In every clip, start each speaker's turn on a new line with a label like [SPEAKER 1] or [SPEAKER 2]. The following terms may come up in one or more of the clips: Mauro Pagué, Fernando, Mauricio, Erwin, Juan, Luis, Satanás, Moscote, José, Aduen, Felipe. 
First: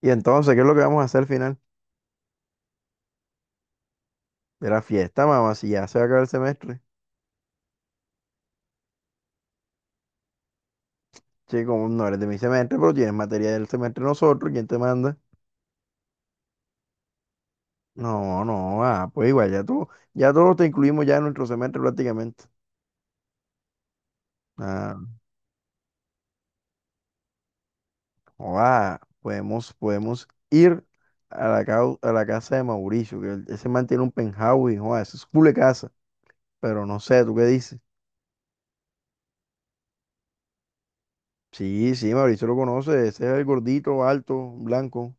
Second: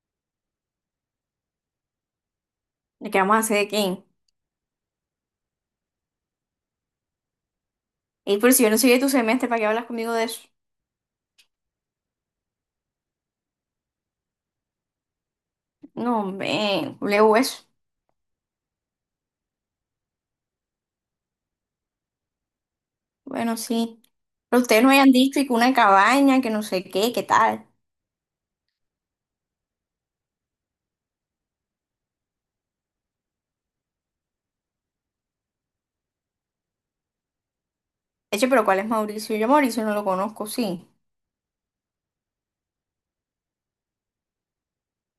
[SPEAKER 1] Y entonces, ¿qué es lo que vamos a hacer al final
[SPEAKER 2] ¿De qué vamos a hacer de quién?
[SPEAKER 1] de la fiesta, mamá? Si ya se va a acabar el semestre.
[SPEAKER 2] Y por si yo no soy de tu semestre, ¿para qué hablas conmigo de eso?
[SPEAKER 1] Chico, no eres de mi semestre, pero tienes materia del semestre nosotros, ¿quién te manda?
[SPEAKER 2] No, hombre, leo eso.
[SPEAKER 1] No, no, pues igual, ya todos te incluimos ya en nuestro semestre prácticamente.
[SPEAKER 2] Bueno, sí. Pero ustedes no
[SPEAKER 1] Ah,
[SPEAKER 2] hayan dicho y que una cabaña, que no sé qué, qué tal.
[SPEAKER 1] o podemos, podemos ir a la, cau- a la casa de Mauricio, ese man tiene un penthouse, y, joa, eso es culo de casa, pero no sé, ¿tú qué dices?
[SPEAKER 2] Eche, pero ¿cuál es Mauricio? Yo a Mauricio no lo conozco, sí.
[SPEAKER 1] Sí, sí, Mauricio lo conoce, ese es el gordito, alto, blanco.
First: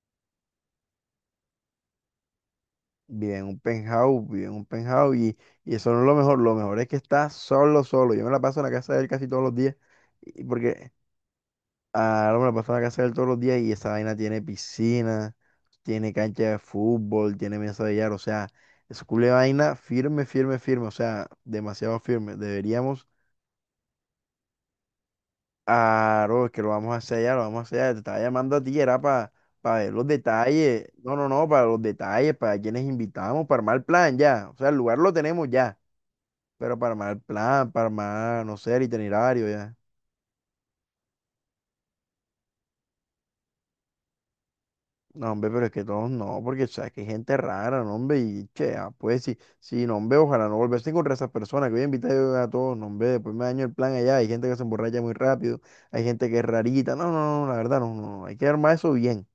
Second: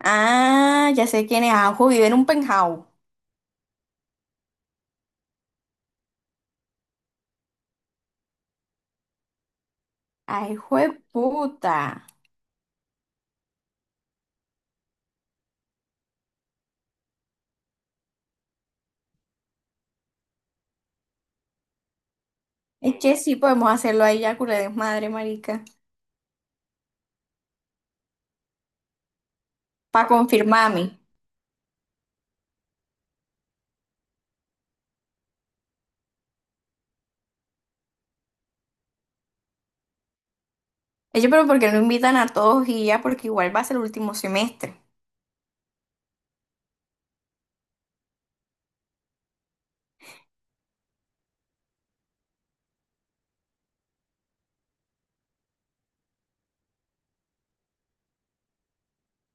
[SPEAKER 2] Ah, ya sé quién es. Ajo vive en un penthouse.
[SPEAKER 1] Vive en un penthouse, vive en un penthouse y eso no es lo mejor. Lo mejor es que está solo, solo. Yo me la paso en la casa de él casi todos los días. y-
[SPEAKER 2] Ay,
[SPEAKER 1] Porque
[SPEAKER 2] jueputa.
[SPEAKER 1] ahora me la paso en la casa de él todos los días y esa vaina tiene piscina, tiene cancha de fútbol, tiene mesa de billar. O sea, es culo de vaina firme, firme, firme. O sea, demasiado firme. Deberíamos,
[SPEAKER 2] Eche, sí, podemos hacerlo ahí ya, culé desmadre, marica.
[SPEAKER 1] bro, es que lo vamos a hacer ya. Te estaba llamando a ti, era para ver los
[SPEAKER 2] Para
[SPEAKER 1] detalles.
[SPEAKER 2] confirmarme.
[SPEAKER 1] No, no, no, para los detalles, para quienes invitamos, para armar el plan ya. O sea, el lugar lo tenemos ya. Pero para armar el plan, para armar, no sé, el itinerario ya.
[SPEAKER 2] Eche, pero ¿por qué no invitan a todos y ya? Porque igual va a ser el último semestre.
[SPEAKER 1] No, hombre, pero es que todos no, porque sabes que hay gente rara, no, hombre, y che, pues sí, sí, no, hombre, ojalá no volverse a encontrar esas personas que voy a invitar yo a todos, no, hombre, después me daño el plan allá, hay gente que se emborracha muy rápido, hay gente que es rarita, no, no, no, la verdad, no, no, no, hay que armar eso bien.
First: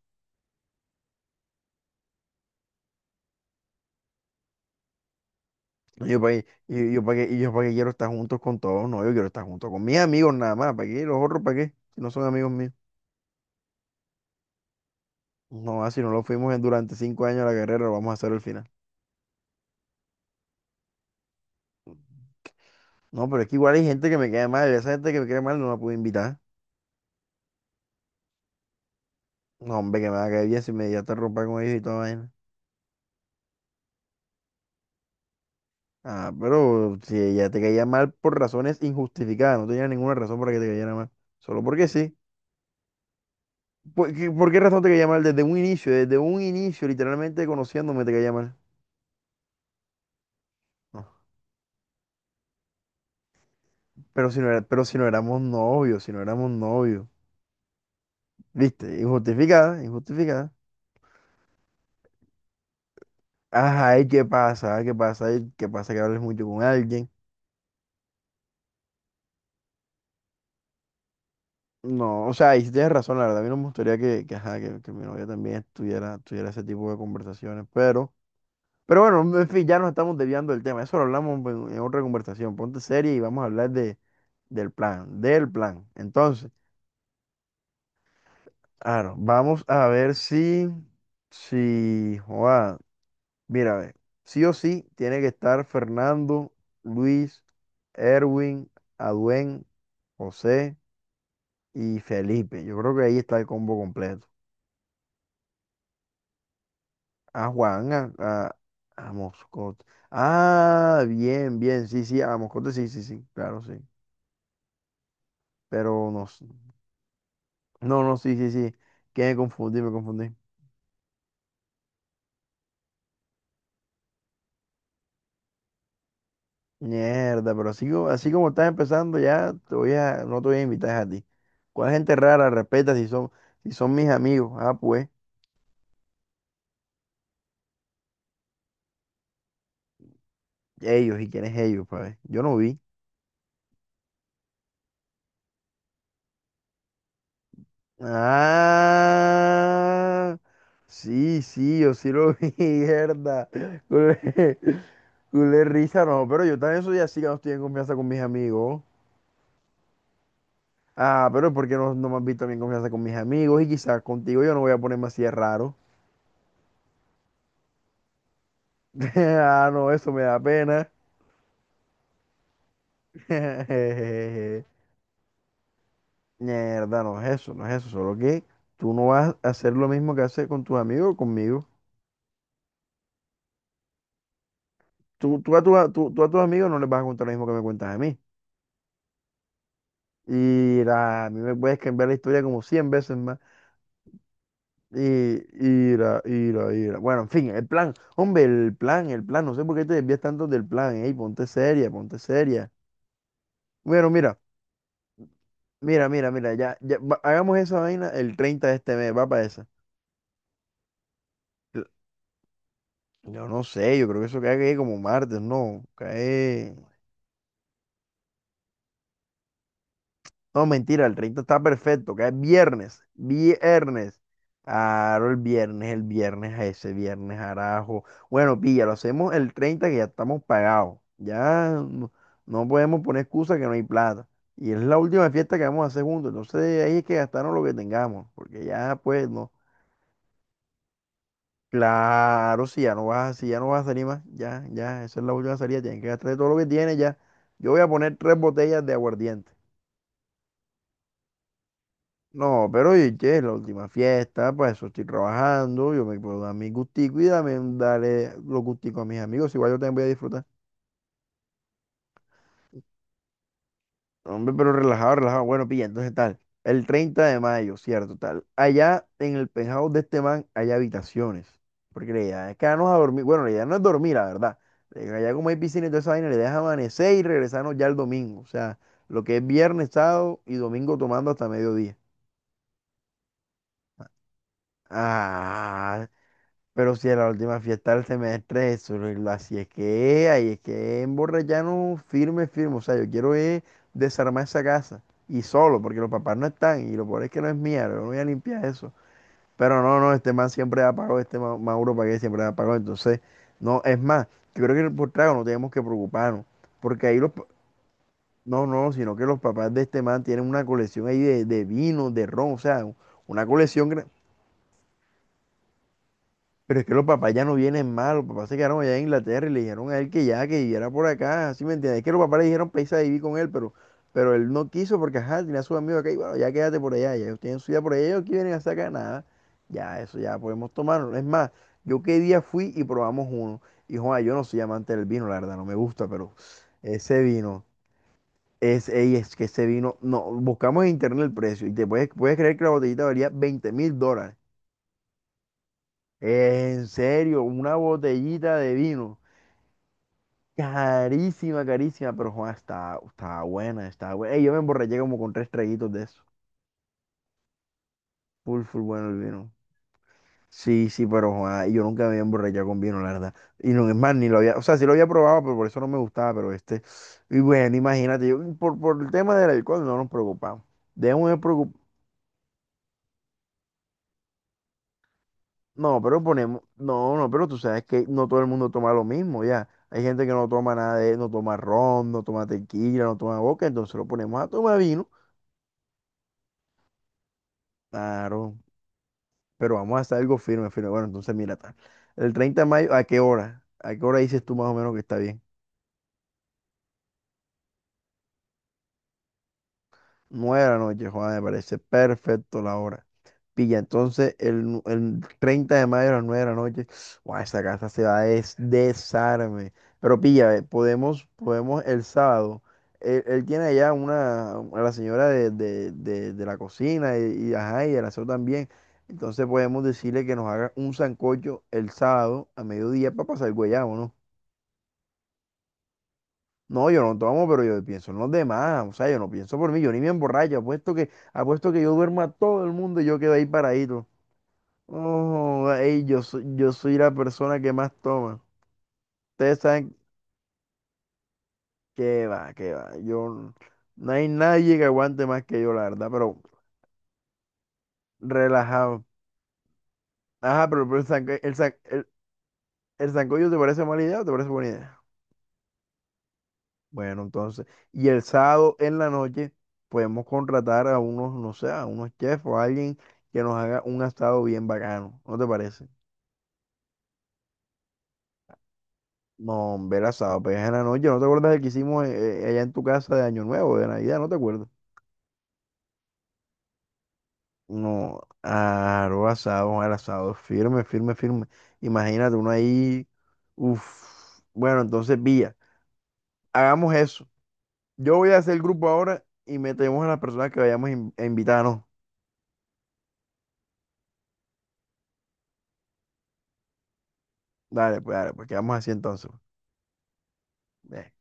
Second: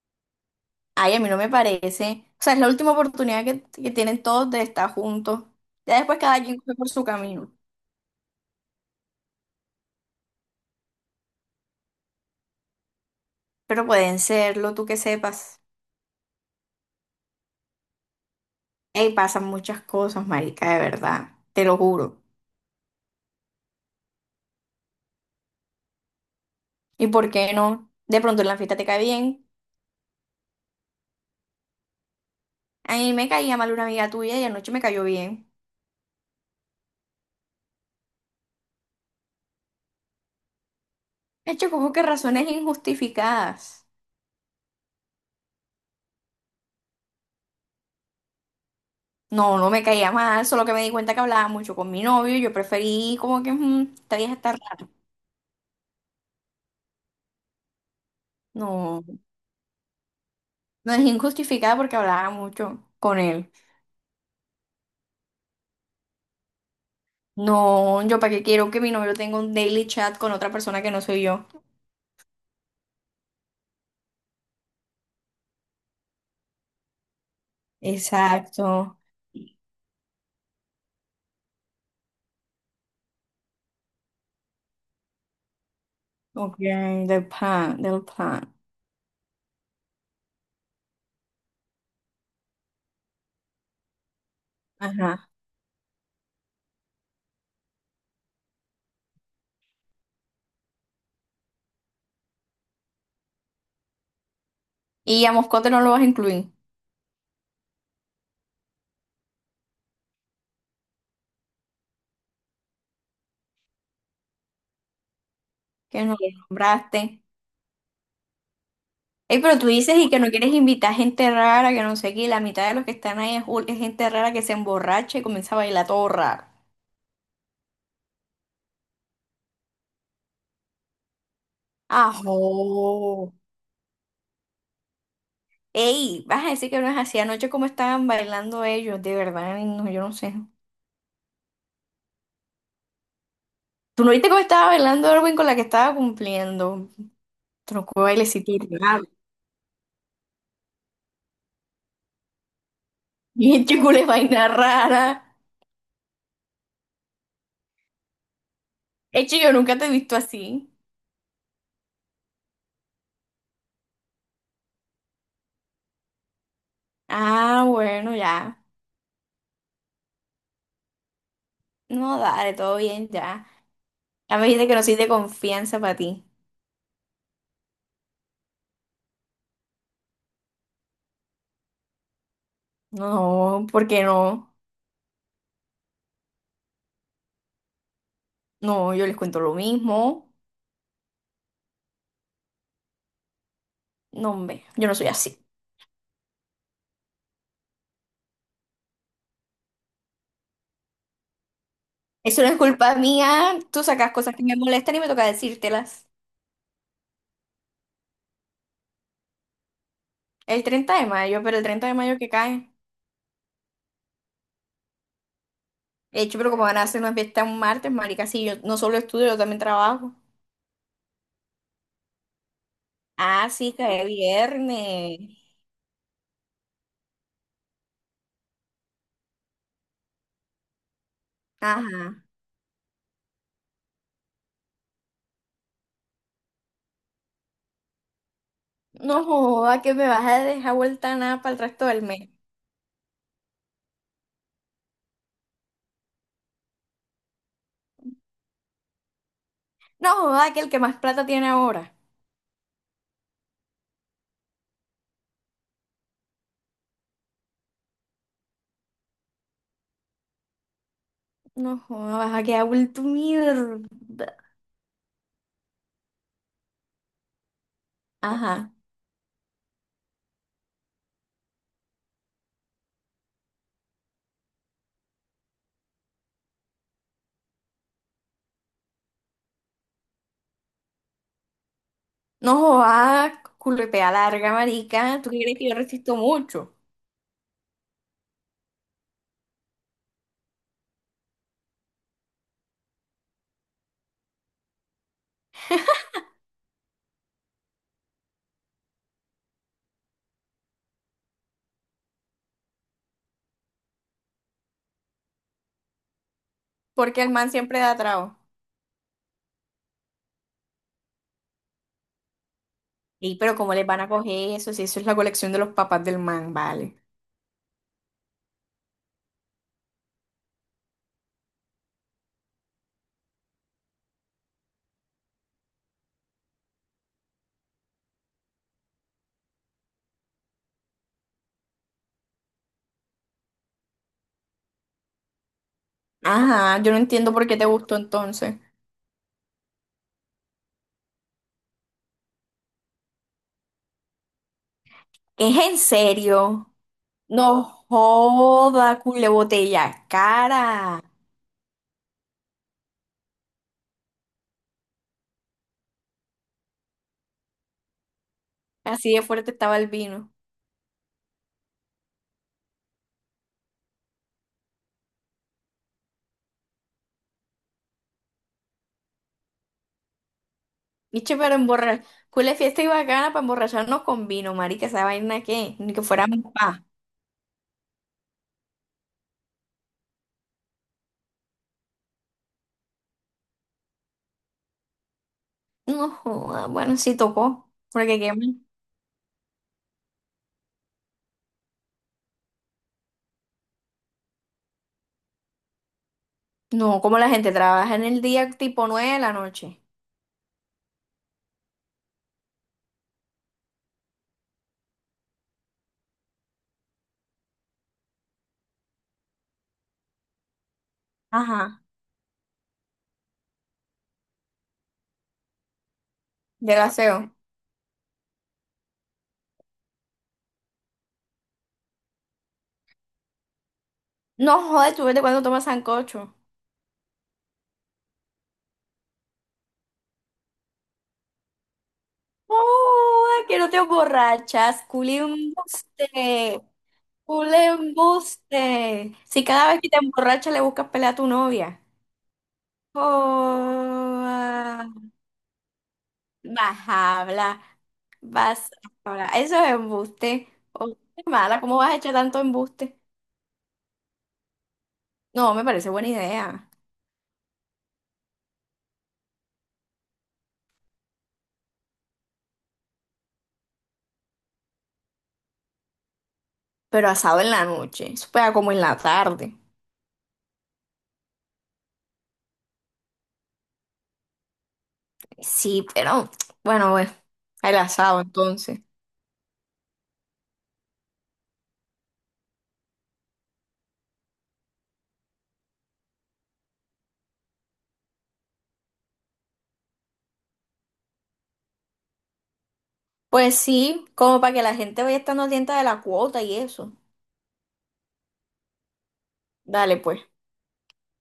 [SPEAKER 2] Ay, a mí no me parece. O sea, es la última oportunidad que tienen todos de estar juntos. Ya
[SPEAKER 1] No, yo
[SPEAKER 2] después
[SPEAKER 1] para
[SPEAKER 2] cada
[SPEAKER 1] qué,
[SPEAKER 2] quien fue por
[SPEAKER 1] y yo
[SPEAKER 2] su
[SPEAKER 1] para qué, y
[SPEAKER 2] camino.
[SPEAKER 1] yo para qué quiero estar juntos con todos, no, yo quiero estar junto con mis amigos nada más, ¿para qué? Los otros, ¿para qué? Si no son amigos míos.
[SPEAKER 2] Pero pueden serlo, tú que sepas.
[SPEAKER 1] No, si no lo fuimos durante 5 años de la carrera, lo vamos a hacer al final.
[SPEAKER 2] Ey, pasan muchas cosas, marica, de verdad. Te lo juro.
[SPEAKER 1] No, pero es que igual hay gente que me cae mal. Esa gente que me cae mal no la puedo invitar.
[SPEAKER 2] ¿Y por qué no? De pronto en la fiesta te cae bien.
[SPEAKER 1] No, hombre, que me va a caer bien si me ya te rompa con ellos y toda vaina.
[SPEAKER 2] A mí me caía mal una amiga tuya y anoche me cayó bien.
[SPEAKER 1] Ah, pero si ella te caía mal por razones injustificadas, no tenía ninguna razón para que te cayera mal. Solo
[SPEAKER 2] Hecho,
[SPEAKER 1] porque
[SPEAKER 2] como que
[SPEAKER 1] sí.
[SPEAKER 2] razones injustificadas.
[SPEAKER 1] ¿Por qué razón te caía mal? Desde un inicio, literalmente conociéndome te caía mal.
[SPEAKER 2] No, no me caía mal, solo que me di
[SPEAKER 1] No.
[SPEAKER 2] cuenta que hablaba mucho con mi novio y yo preferí como que, esta vieja está rara.
[SPEAKER 1] Pero si no éramos novios, si no éramos novios. ¿Viste?
[SPEAKER 2] No,
[SPEAKER 1] Injustificada, injustificada.
[SPEAKER 2] no es injustificada porque hablaba mucho con él.
[SPEAKER 1] Ajá, ¿y qué pasa? ¿Qué pasa? ¿Y qué pasa que hables mucho con alguien?
[SPEAKER 2] No, yo para qué quiero que mi novio tenga un daily chat con otra persona que no soy yo.
[SPEAKER 1] No, o sea, ahí sí tienes razón, la verdad. A mí no me gustaría ajá, que mi novia también tuviera, ese tipo de conversaciones, pero,
[SPEAKER 2] Exacto.
[SPEAKER 1] bueno, en fin, ya nos estamos desviando del tema. Eso lo hablamos en otra conversación. Ponte seria y vamos a hablar del plan, del plan. Entonces,
[SPEAKER 2] Ok, del plan, del plan.
[SPEAKER 1] claro, vamos a ver si, joa, mira, a ver, sí o sí tiene que
[SPEAKER 2] Ajá.
[SPEAKER 1] estar Fernando, Luis, Erwin, Aduen, José y Felipe. Yo creo que ahí está el combo completo.
[SPEAKER 2] ¿Y a Moscote no lo vas a incluir,
[SPEAKER 1] A Juan, a Moscote. Ah, bien, bien, sí, sí, a Moscote, sí, sí, sí, claro, sí.
[SPEAKER 2] que
[SPEAKER 1] Pero
[SPEAKER 2] no
[SPEAKER 1] no,
[SPEAKER 2] lo
[SPEAKER 1] s-
[SPEAKER 2] nombraste?
[SPEAKER 1] no, no, sí, sí, sí. Que me
[SPEAKER 2] Ey, pero tú
[SPEAKER 1] confundí, me
[SPEAKER 2] dices y que no
[SPEAKER 1] confundí.
[SPEAKER 2] quieres invitar gente rara, que no sé qué, y la mitad de los que están ahí es, es gente rara que se emborracha y comienza a bailar todo raro.
[SPEAKER 1] Mierda, pero así como estás empezando, ya te voy a, no te voy a invitar a ti. ¿Cuál gente rara? Respeta
[SPEAKER 2] ¡Ajo!
[SPEAKER 1] si son mis amigos. Ah, pues,
[SPEAKER 2] Ey, vas a decir que no es así anoche como estaban bailando ellos, de verdad, ay, no, yo no sé.
[SPEAKER 1] ellos, ¿y quiénes ellos, pa' ver? Yo no vi.
[SPEAKER 2] ¿Tú no viste cómo estaba bailando Erwin con la que estaba cumpliendo? Tronco bailecito raro.
[SPEAKER 1] Ah, sí, sí, yo sí lo vi, mierda.
[SPEAKER 2] Bien chicule vaina rara.
[SPEAKER 1] Culé risa, no, pero yo también soy así que no estoy en confianza con mis amigos.
[SPEAKER 2] Hecho, yo nunca te he visto así.
[SPEAKER 1] Ah, pero ¿por qué no me has visto a mí en confianza con mis amigos? Y quizás contigo yo no voy a ponerme así de raro.
[SPEAKER 2] Ah, bueno, ya.
[SPEAKER 1] Ah, no, eso me da pena.
[SPEAKER 2] No, dale, todo bien, ya. Ya me dijiste que no soy de confianza para ti.
[SPEAKER 1] Mierda, no es eso, no es eso. Solo que tú no vas a hacer lo mismo que haces con tus amigos o conmigo.
[SPEAKER 2] No, ¿por qué no?
[SPEAKER 1] Tú, a tu- a- tú- tú a tus amigos no les vas a contar lo mismo que me cuentas a mí.
[SPEAKER 2] No, yo les cuento lo mismo.
[SPEAKER 1] A mí me puedes cambiar la historia como 100 veces más.
[SPEAKER 2] No, hombre, yo no soy así.
[SPEAKER 1] Y ira, ira, ira. Bueno, en fin, el plan. Hombre, el plan, el plan. No sé por qué te desvías tanto del plan. Ey, ponte seria, ponte
[SPEAKER 2] Eso no es
[SPEAKER 1] seria.
[SPEAKER 2] culpa mía. Tú
[SPEAKER 1] Bueno,
[SPEAKER 2] sacas cosas
[SPEAKER 1] mira,
[SPEAKER 2] que me molestan y me toca decírtelas.
[SPEAKER 1] mira, mira, mira. Hagamos esa vaina el 30 de este mes. Va para esa.
[SPEAKER 2] El 30 de mayo, pero el 30 de mayo, que cae?
[SPEAKER 1] Yo no sé, yo creo que eso cae como martes, no.
[SPEAKER 2] De hecho, pero como
[SPEAKER 1] Cae.
[SPEAKER 2] van a hacer una fiesta un martes, marica? Sí, yo no solo estudio, yo también trabajo.
[SPEAKER 1] No, mentira, el 30 está perfecto, que es viernes,
[SPEAKER 2] Ah, sí, cae
[SPEAKER 1] viernes. Claro,
[SPEAKER 2] viernes.
[SPEAKER 1] el viernes a ese viernes, arajo. Bueno, pilla, lo hacemos el 30 que ya estamos pagados. Ya no,
[SPEAKER 2] Ajá.
[SPEAKER 1] no podemos poner excusa que no hay plata. Y es la última fiesta que vamos a hacer juntos. Entonces ahí es que gastarnos lo que tengamos, porque ya
[SPEAKER 2] No
[SPEAKER 1] pues no.
[SPEAKER 2] joda que me vas a dejar vuelta nada para el resto del mes.
[SPEAKER 1] Claro, si ya no vas, si ya no vas a salir más, ya, ya, esa es la última salida, tienes que gastar todo lo que tienes ya. Yo voy a poner tres botellas de aguardiente.
[SPEAKER 2] No joda, que el que más plata tiene ahora.
[SPEAKER 1] No, pero oye, che, es la última fiesta, pues eso estoy trabajando, yo me puedo dar mi gustico y dame, darle los gusticos a mis amigos, igual yo también voy a disfrutar.
[SPEAKER 2] No joda, vas a quedar vuelto
[SPEAKER 1] No,
[SPEAKER 2] mierda.
[SPEAKER 1] hombre, pero relajado, relajado. Bueno, pilla, entonces tal, el 30 de mayo, cierto, tal.
[SPEAKER 2] Ajá.
[SPEAKER 1] Allá en el penthouse de este man hay habitaciones, porque la idea es quedarnos a dormir, bueno, la idea no es dormir, la verdad. Allá como hay piscina y toda esa vaina, la idea es amanecer y regresarnos ya el domingo, o sea, lo que es viernes, sábado y domingo tomando hasta mediodía.
[SPEAKER 2] No joda, culpea larga, marica. ¿Tú crees que yo
[SPEAKER 1] Ah,
[SPEAKER 2] resisto mucho?
[SPEAKER 1] Pero si a la última fiesta del semestre, eso así es que, ahí es que emborracharnos firme, firme. O sea, yo quiero es desarmar esa casa. Y solo, porque los papás no están. Y lo peor es que no es mía, yo no voy a limpiar eso. Pero no, no, este man siempre da pago, este Mauro Pagué siempre da pago. Entonces, no, es más, yo creo que por trago no tenemos que preocuparnos. Porque ahí
[SPEAKER 2] Porque el
[SPEAKER 1] los, pa-
[SPEAKER 2] man siempre da trago.
[SPEAKER 1] no, no, sino que los papás de este man tienen una colección ahí de vino, de ron, o sea,
[SPEAKER 2] Y
[SPEAKER 1] una
[SPEAKER 2] pero ¿cómo les van
[SPEAKER 1] colección.
[SPEAKER 2] a coger eso? Si eso es la colección de los papás del man,
[SPEAKER 1] Pero es que
[SPEAKER 2] vale.
[SPEAKER 1] los papás ya no vienen mal, los papás se quedaron allá en Inglaterra y le dijeron a él que ya, que viviera por acá, ¿sí me entiendes? Es que los papás le dijeron para irse a vivir con él, pero, él no quiso porque, ajá, tenía a sus amigos acá y bueno, ya quédate por allá, ya ellos tienen su vida por allá, ellos aquí vienen a sacar nada, ya, eso ya podemos tomarlo. Es más, yo qué día fui y probamos uno, y Juan, yo no soy amante del vino, la verdad, no me gusta, pero
[SPEAKER 2] Ajá, yo no
[SPEAKER 1] ese
[SPEAKER 2] entiendo por qué te
[SPEAKER 1] vino,
[SPEAKER 2] gustó entonces.
[SPEAKER 1] es que ese vino, no, buscamos en internet el precio y puedes creer que la botellita valía $20.000.
[SPEAKER 2] ¿Es en serio?
[SPEAKER 1] En serio,
[SPEAKER 2] No
[SPEAKER 1] una botellita de
[SPEAKER 2] joda,
[SPEAKER 1] vino.
[SPEAKER 2] cule botella cara.
[SPEAKER 1] Carísima, carísima, pero Juan, está, está buena, está buena. Ey, yo me emborraché como con tres traguitos de eso. Full, full bueno
[SPEAKER 2] Así
[SPEAKER 1] el
[SPEAKER 2] de
[SPEAKER 1] vino.
[SPEAKER 2] fuerte estaba el vino.
[SPEAKER 1] Sí, sí, pero Juan, yo nunca me había emborrachado con vino, la verdad. Y no es más, ni lo había, o sea, sí lo había probado, pero por eso no me gustaba, pero este. Y bueno, imagínate, yo, por el tema del alcohol no nos preocupamos. Debemos de
[SPEAKER 2] Niche, pero
[SPEAKER 1] preocup-
[SPEAKER 2] emborrachar. Cule fiesta y bacana para emborracharnos con vino, marica. ¿Esa vaina qué? Ni
[SPEAKER 1] No,
[SPEAKER 2] que
[SPEAKER 1] pero
[SPEAKER 2] fuéramos
[SPEAKER 1] ponemos,
[SPEAKER 2] pa.
[SPEAKER 1] no, no, pero tú sabes que no todo el mundo toma lo mismo, ya. Hay gente que no toma nada de, no toma ron, no toma tequila, no toma boca, entonces lo ponemos a tomar vino.
[SPEAKER 2] No, joda, bueno, sí tocó. Porque qué más.
[SPEAKER 1] Claro, pero vamos a hacer algo firme, firme. Bueno, entonces mira, tal. El 30 de mayo, ¿a qué hora? ¿A qué hora dices tú más o menos que está bien?
[SPEAKER 2] No, como la gente trabaja en el día, tipo 9 de la noche.
[SPEAKER 1] Nueve de la noche, Juan, me parece perfecto la hora. Pilla, entonces el 30 de mayo a las 9 de la noche, guau, esa casa se va a desarme. Pero pilla, podemos,
[SPEAKER 2] Ajá.
[SPEAKER 1] el sábado. Él tiene allá a la señora de la
[SPEAKER 2] De
[SPEAKER 1] cocina
[SPEAKER 2] gaseo.
[SPEAKER 1] ajá, y el aseo también. Entonces podemos decirle que nos haga un sancocho el sábado a mediodía para pasar el guayabo, ¿no?
[SPEAKER 2] No, joder, tú vete cuando tomas sancocho.
[SPEAKER 1] No, yo no tomo, pero yo pienso en los demás. O sea, yo no pienso por mí, yo ni me emborracho. Apuesto que yo duermo a todo el mundo y yo quedo ahí
[SPEAKER 2] Oh, que no te
[SPEAKER 1] paradito.
[SPEAKER 2] emborrachas. Cule
[SPEAKER 1] Oh, ey, yo soy,
[SPEAKER 2] embuste.
[SPEAKER 1] la persona
[SPEAKER 2] Cule
[SPEAKER 1] que más toma.
[SPEAKER 2] embuste. Si
[SPEAKER 1] Ustedes
[SPEAKER 2] cada vez que
[SPEAKER 1] saben
[SPEAKER 2] te emborrachas le buscas pelea a tu novia.
[SPEAKER 1] que va, que va. Yo, no hay nadie que
[SPEAKER 2] Joda.
[SPEAKER 1] aguante más que yo, la verdad, pero
[SPEAKER 2] Vas a hablar, vas
[SPEAKER 1] relajado.
[SPEAKER 2] a hablar. Eso es embuste.
[SPEAKER 1] Ajá,
[SPEAKER 2] Oh,
[SPEAKER 1] pero el,
[SPEAKER 2] qué
[SPEAKER 1] sanco- el,
[SPEAKER 2] mala,
[SPEAKER 1] san-
[SPEAKER 2] ¿cómo vas a echar tanto embuste?
[SPEAKER 1] el sancocho ¿te parece mala idea o te parece buena idea?
[SPEAKER 2] No, me parece buena idea.
[SPEAKER 1] Bueno, entonces, y el sábado en la noche podemos contratar a unos, no sé, a unos chefs o a alguien que nos haga un asado bien bacano. ¿No te parece?
[SPEAKER 2] Pero asado en la noche, eso pega como en la tarde.
[SPEAKER 1] No, hombre, el asado, pues en la noche. ¿No te acuerdas del que hicimos allá en tu casa de Año Nuevo, de Navidad? ¿No te acuerdas?
[SPEAKER 2] Sí, pero bueno, bueno, el
[SPEAKER 1] No,
[SPEAKER 2] asado entonces.
[SPEAKER 1] aro asado, el asado firme, firme, firme. Imagínate uno ahí. Uf. Bueno, entonces, Villa, hagamos eso. Yo voy a hacer el grupo ahora y metemos a las personas que vayamos a a invitar, ¿no?
[SPEAKER 2] Pues sí, como para que la gente vaya estando atenta de la cuota y eso.
[SPEAKER 1] Dale, pues quedamos así entonces. Pues.
[SPEAKER 2] Dale, pues.
[SPEAKER 1] Ve.